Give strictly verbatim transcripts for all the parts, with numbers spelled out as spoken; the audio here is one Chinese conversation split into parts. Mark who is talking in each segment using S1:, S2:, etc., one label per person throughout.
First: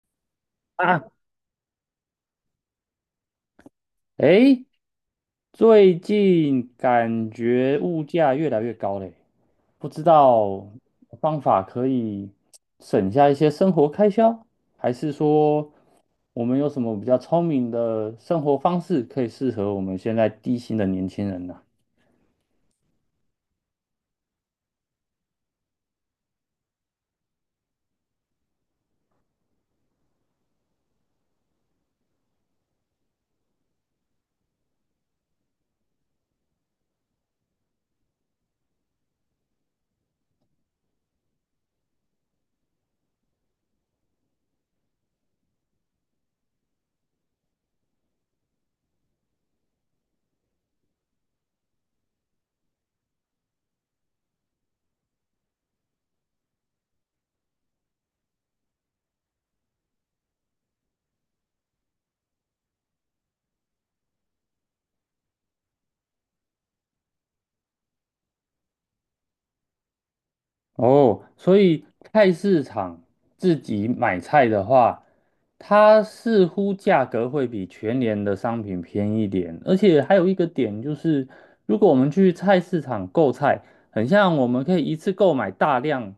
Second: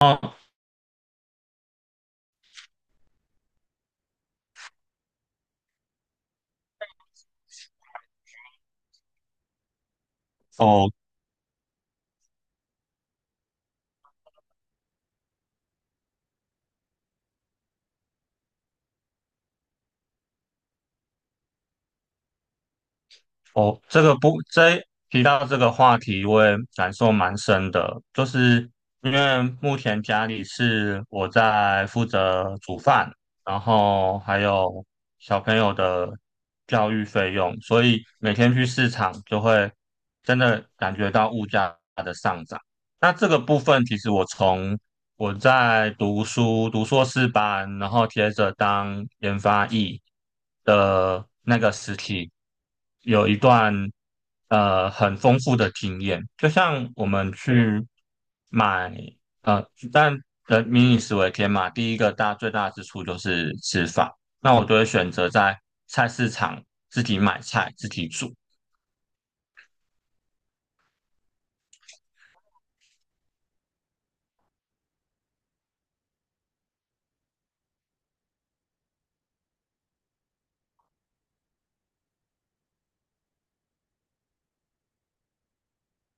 S1: 哦
S2: 啊，诶，最近感觉物价越来越高嘞，不知道
S1: 哦，
S2: 方法可以省下一些生活开销，还是说我们有什么比较聪明的生活方式可以适合我们现在低薪的年轻人呢？
S1: 哦，这个不，这提到这个话题，我也感受蛮深的，就是因为目前家里是我在负责煮饭，然后还有小朋友的教育费用，所以每天去市场就会真的感觉到物价的上涨。那这个部分，其实我从我在读书，读硕士班，然后接着当研发役的那个时期，有一段呃很丰富的经验。就像我们去买呃，但人民以食为天嘛，第一个大最大之处就是吃饭。那我就会选择在菜市场自己买菜，自己煮。
S2: 哦，所以菜市场自己买菜的话，它似乎价格会比全联的商品便宜一点，而且还有一个点就是，如果我们去菜市场购菜，很像我们可以一次购买大量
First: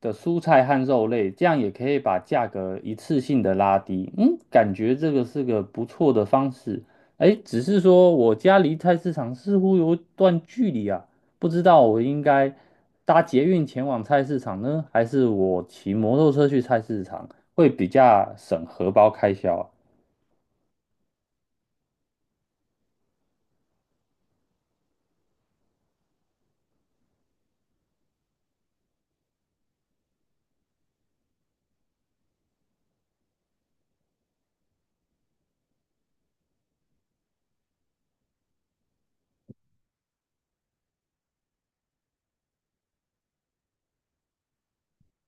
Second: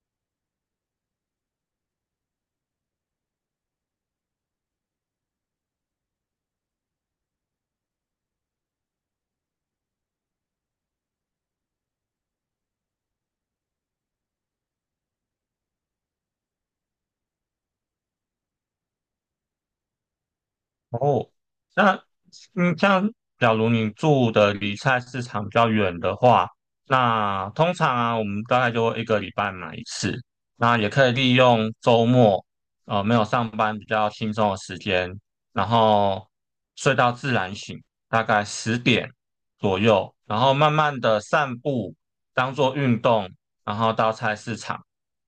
S2: 的蔬菜和肉类，这样也可以把价格一次性的拉低。嗯，感觉这个是个不错的方式。哎，只是说我家离菜市场似乎有一段距离啊。不知道我应该搭捷运前往菜市场呢，还是我骑摩托车去菜市场，会比较省荷包开销啊。
S1: 哦，那嗯，像假如你住的离菜市场比较远的话，那通常啊，我们大概就会一个礼拜买一次。那也可以利用周末，呃，没有上班比较轻松的时间，然后睡到自然醒，大概十点左右，然后慢慢的散步，当做运动，然后到菜市场。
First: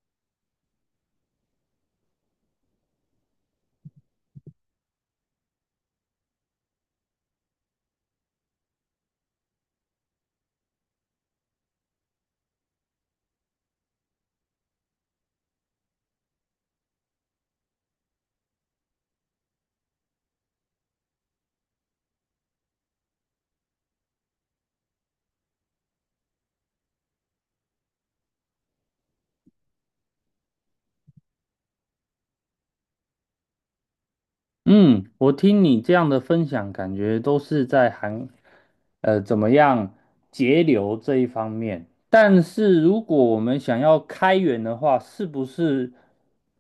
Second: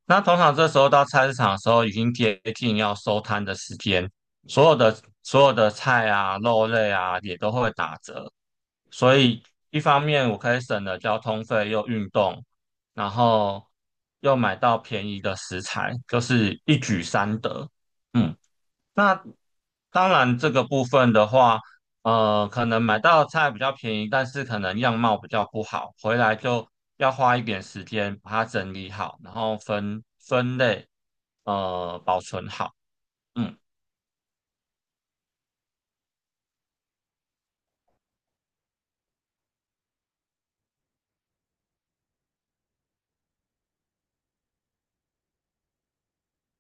S1: 那通常这时候到菜市场的时候，已经接近要收摊的时间。所有的所有的菜啊、肉类啊也都会打折，所以一方面我可以省了交通费，又运动，然后又买到便宜的食材，就是一举三得。嗯，那当然这个部分的话，呃，可能买到菜比较便宜，但是可能样貌比较不好，回来就要花一点时间把它整理好，然后分分类，呃，保存好。嗯。
S2: 嗯，我听你这样的分享，感觉都是在韩，呃，怎么样节流这一方面。但是如果我们想要开源的话，是不是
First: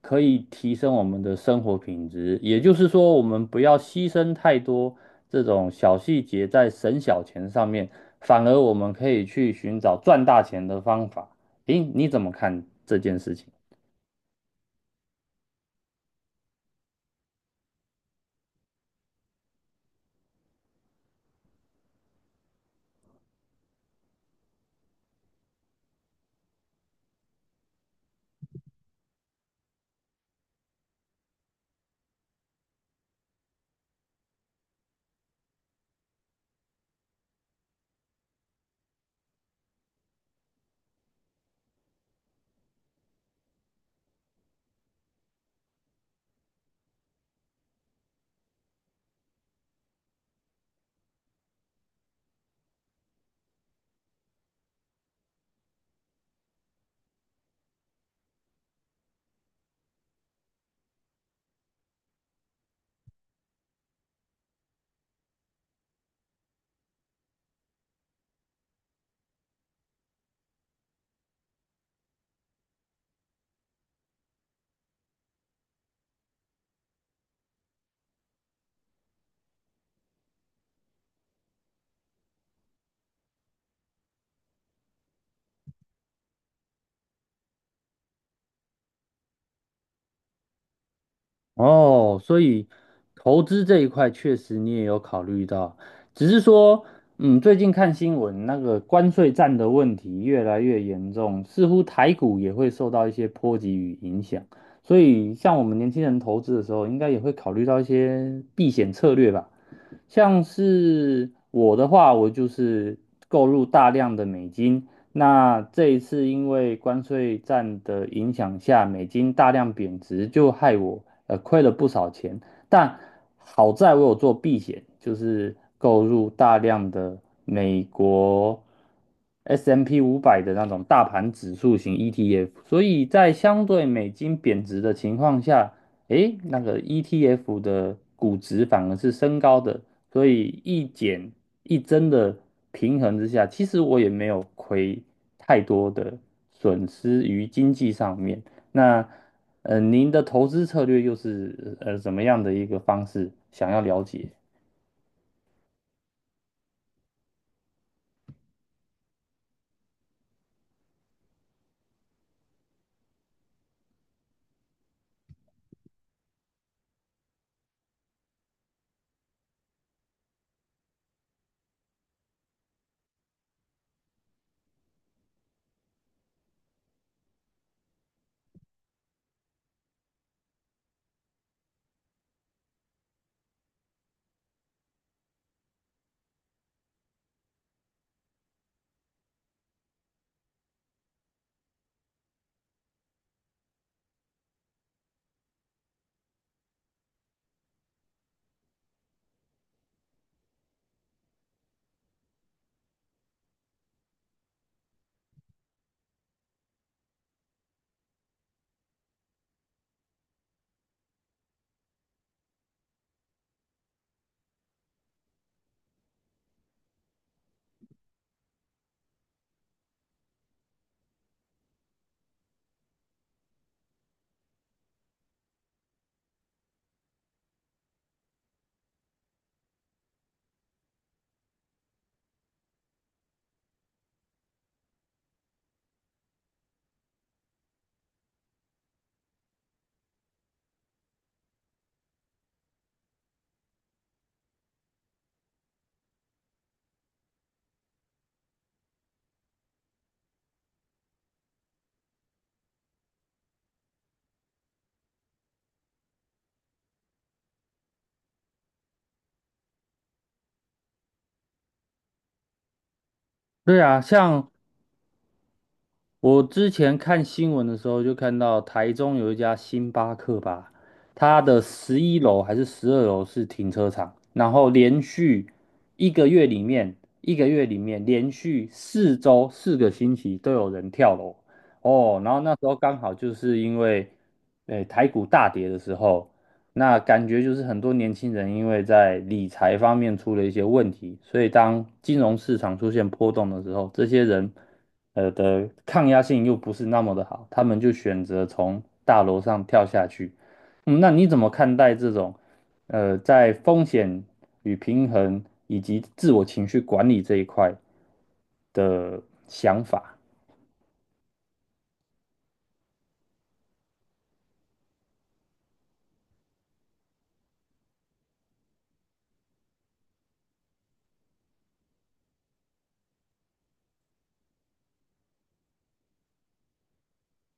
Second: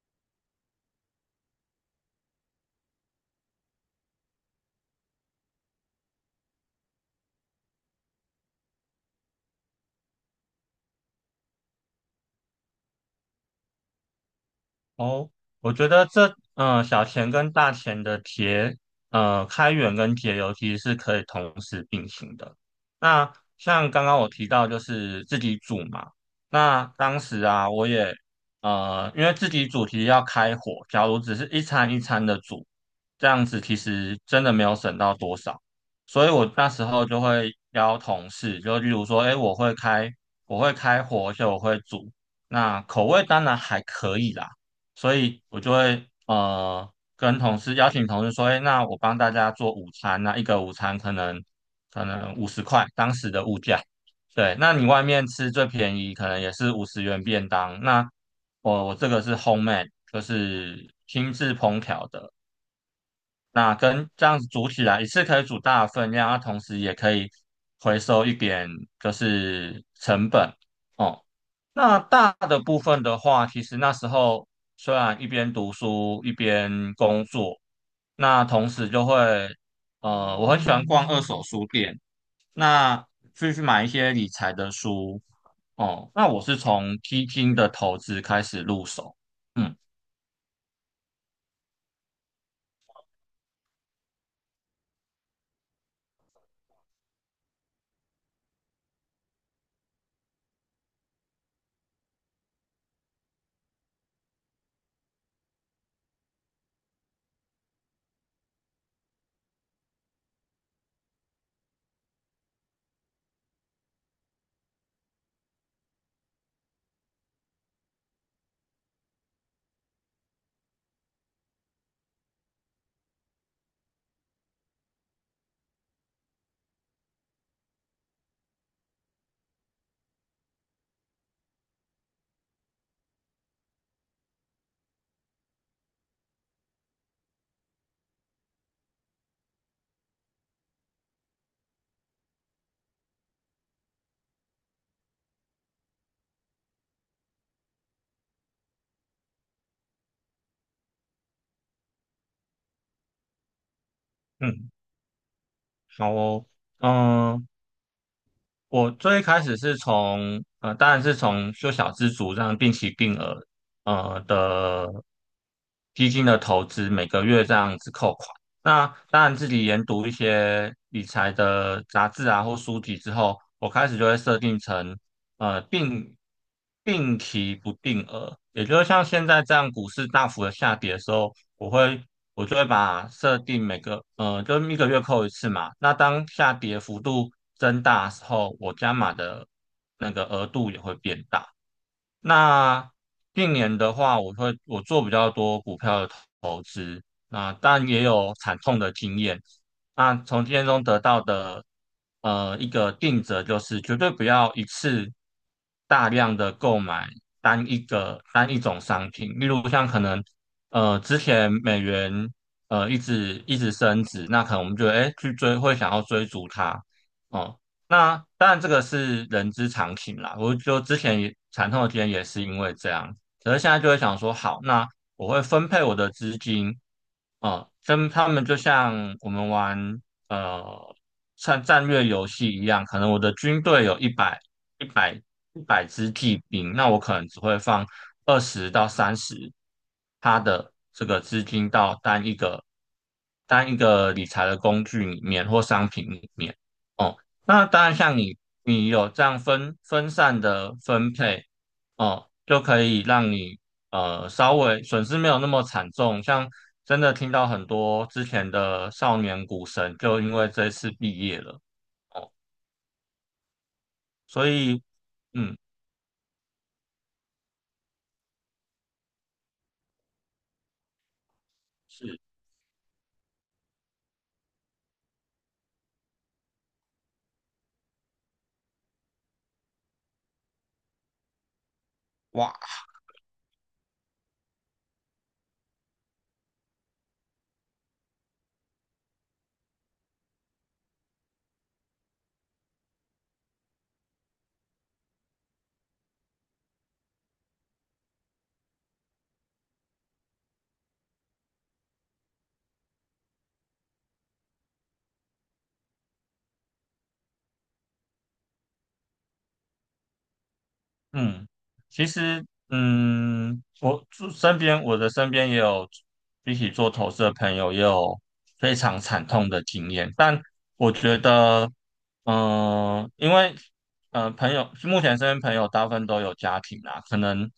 S2: 可以提升我们的生活品质？也就是说，我们不要牺牲太多这种小细节在省小钱上面，反而我们可以去寻找赚大钱的方法。诶，你怎么看这件事情？
S1: 哦，我觉得这嗯、呃小钱跟大钱的节呃开源跟节流其实是可以同时并行的。那像刚刚我提到就是自己煮嘛，那当时啊我也呃因为自己煮其实要开火，假如只是一餐一餐的煮，这样子其实真的没有省到多少。所以我那时候就会邀同事，就例如说，哎，我会开我会开火，而且我会煮，那口味当然还可以啦。所以我就会呃跟同事邀请同事说，哎，那我帮大家做午餐，那一个午餐可能可能五十块，当时的物价。对，那你外面吃最便宜，可能也是五十元便当。那我我这个是 homemade,就是亲自烹调的。那跟这样子煮起来，一次可以煮大的分量，那同时也可以回收一点，就是成本。哦。那大的部分的话，其实那时候虽然一边读书一边工作，那同时就会，呃，我很喜欢逛二手书店，那去去买一些理财的书哦。那我是从基金的投资开始入手，嗯
S2: 哦，所以投资这一块确实你也有考虑到，只是说，嗯，最近看新闻，那个关税战的问题越来越严重，似乎台股也会受到一些波及与影响，所以像我们年轻人投资的时候，应该也会考虑到一些避险策略吧。像是我的话，我就是购入大量的美金。那这一次因为关税战的影响下，美金大量贬值，就害我呃亏了不少钱。但好在我有做避险，就是购入大量的美国 S and P 五百的那种大盘指数型 E T F，所以在相对美金贬值的情况下，诶，那个 E T F 的估值反而是升高的，所以一减一增的平衡之下，其实我也没有亏太多的损失于经济上面。那呃，您的投资策略又是呃怎么样的一个方式？想要了解。
S1: 嗯，好哦，嗯、我最开始是从呃，当然是从修小资族这样定期定额呃的基金的投资，每个月这样子扣款。那当然自己研读一些理财的杂志啊或书籍之后，我开始就会设定成呃定定期不定额，也就是像现在这样股市大幅的下跌的时候，我会我就会把设定每个呃，就是一个月扣一次嘛。那当下跌幅度增大的时候，我加码的那个额度也会变大。那近年的话，我会我做比较多股票的投投资，那但也有惨痛的经验。那从经验中得到的呃一个定则就是绝对不要一次大量的购买单一个单一种商品，例如像可能呃，之前美元呃一直一直升值，那可能我们就哎去追，会想要追逐它哦。那当然这个是人之常情啦，我就之前也惨痛的经验也是因为这样，可是现在就会想说，好，那我会分配我的资金，哦，跟他们就像我们玩呃像战略游戏一样，可能我的军队有一百一百一百支骑兵，那我可能只会放二十到三十他的这个资金到单一个单一个理财的工具里面或商品里面。哦，那当然像你你有这样分分散的分配，哦，就可以让你呃稍微损失没有那么惨重，像真的听到很多之前的少年股神就因为这次毕业了哦，
S2: 对啊，
S1: 所
S2: 像
S1: 以嗯
S2: 我之前看新闻的时候，就看到台中有一家星巴克吧，它的十一
S1: 是。
S2: 楼还是十二楼是停车场，然后连续一个月里面，一个月里面连续四周四个星期都有人跳楼哦。然后那
S1: 哇，
S2: 时候刚好就是因为，诶、台股大跌的时候，那感觉就是很多年轻人因为在理财方面出了一些问题，所以当金融市场出现波动的时候，这些人呃的抗压性又不是那么的好，他们就选择从大楼上跳下去。嗯，那你怎么看待这种呃在风险与平衡以及自我情绪管理这一块的想法？
S1: 嗯，其实，嗯，我住身边，我的身边也有一起做投资的朋友，也有非常惨痛的经验。但我觉得，嗯、因为，呃，朋友目前身边朋友大部分都有家庭啦，可能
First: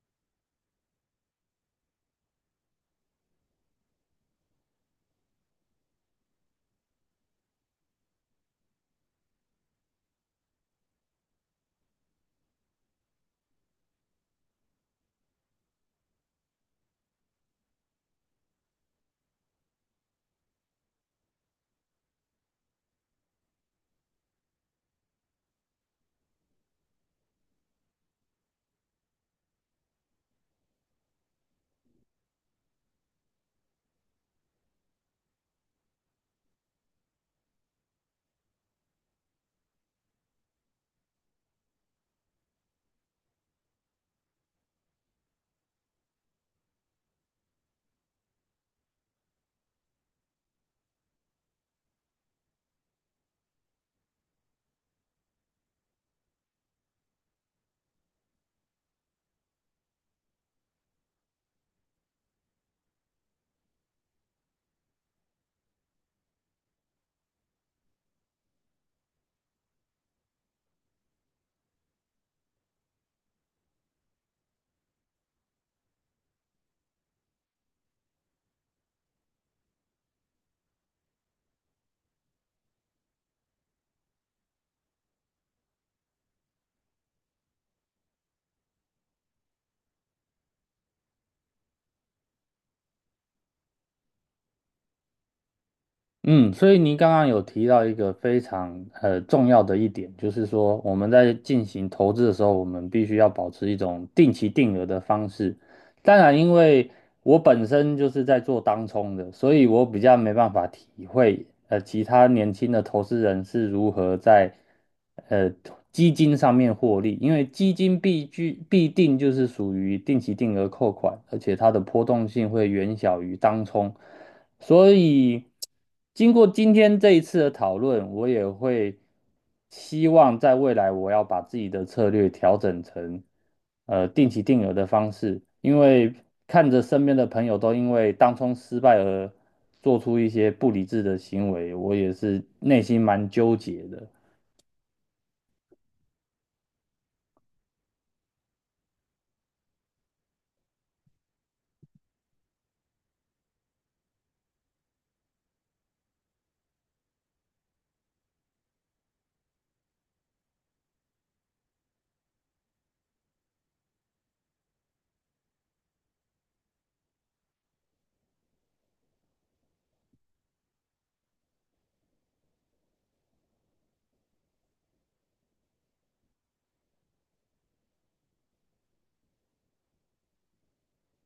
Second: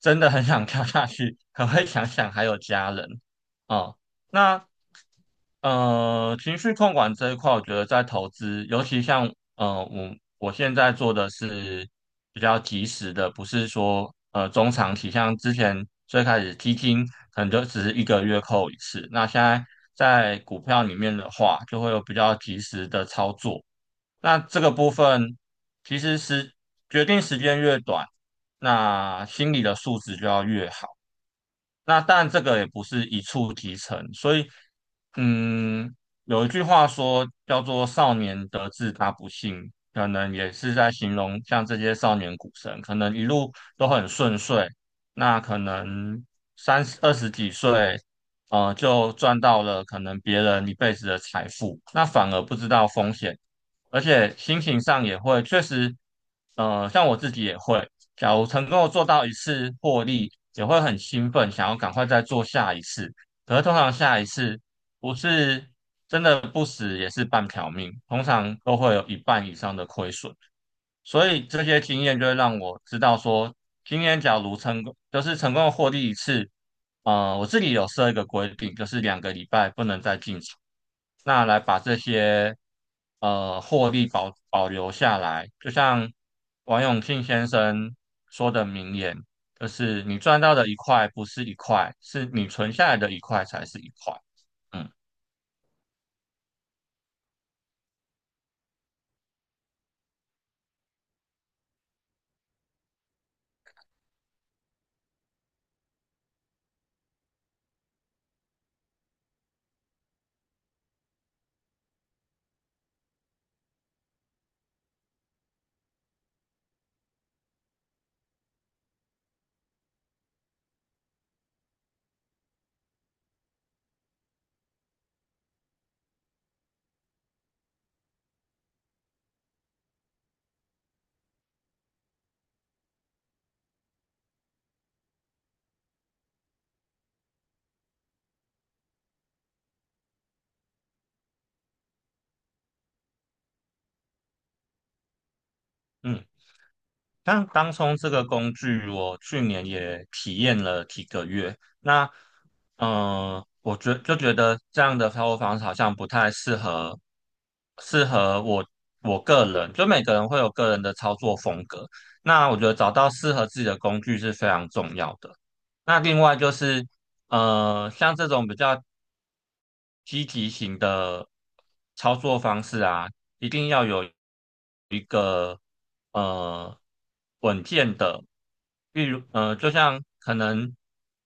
S1: 真的很想跳下去，可会想想还有家人，哦、那呃，情绪控管这一块，我觉得在投资，尤其像呃，我我现在做的是比较及时的，不是说呃中长期，像之前最开始基金可能就只是一个月扣一次，那现在在股票里面的话，就会有比较及时的操作。那这个部分其实是决定时间越短，那心理的素质就要越好。那但这个也不是一触即成，所以，嗯，有一句话说叫做“少年得志大不幸”，可能也是在形容像这些少年股神，可能一路都很顺遂，那可能三十二十几岁，呃，就赚到了可能别人一辈子的财富，那反而不知道风险，而且心情上也会确实，呃，像我自己也会。假如成功做到一次获利，也会很兴奋，想要赶快再做下一次。可是通常下一次不是真的不死，也是半条命，通常都会有一半以上的亏损。所以这些经验就会让我知道说，今天假如成功，就是成功的获利一次，呃，我自己有设一个规定，就是两个礼拜不能再进场，那来把这些呃获利保保留下来。就像王永庆先生说的名言，就是你赚到的一块不是一块，是你存下来的一块才是一块。嗯
S2: 嗯，所以您刚刚有提到一个非常呃重要的一点，就是说我们在进行投资的时候，我们必须要保持一种定期定额的方式。当然，因为我本身就是在做当冲的，所以我比较没办法体会呃其他年轻的投资人是如何在呃基金上面获利，因为基金必居必定就是属于定期定额扣款，而且它的波动性会远小于当冲。所以，经过今天这一次的讨论，我也会希望在未来我要把自己的策略调整成呃定期定额的方式，因为看着身边的朋友都因为当冲失败而做出一些不理智的行为，我也是内心蛮纠结的。
S1: 嗯。但当冲这个工具，我去年也体验了几个月。那，呃，我觉就觉得这样的操作方式好像不太适合，适合我我个人。就每个人会有个人的操作风格。那我觉得找到适合自己的工具是非常重要的。那另外就是，呃，像这种比较积极型的操作方式啊，一定要有一个呃稳健的，例如呃，就像可能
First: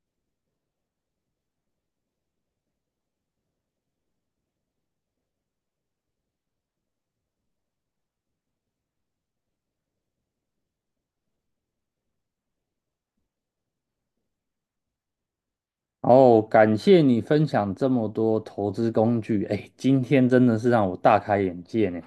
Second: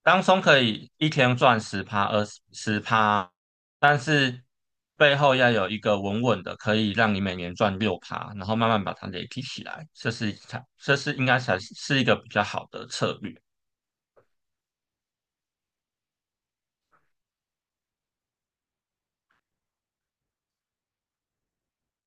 S1: 当冲可以一天赚十趴、二十十趴，但是背后要有一个稳稳的，可以让你每年赚六趴，然后慢慢把它累积起来，这是才这是应该才是一个比较好的策略。
S2: 然后感谢你分享这么多投资工具，哎，今天真的是让我大开眼界呢。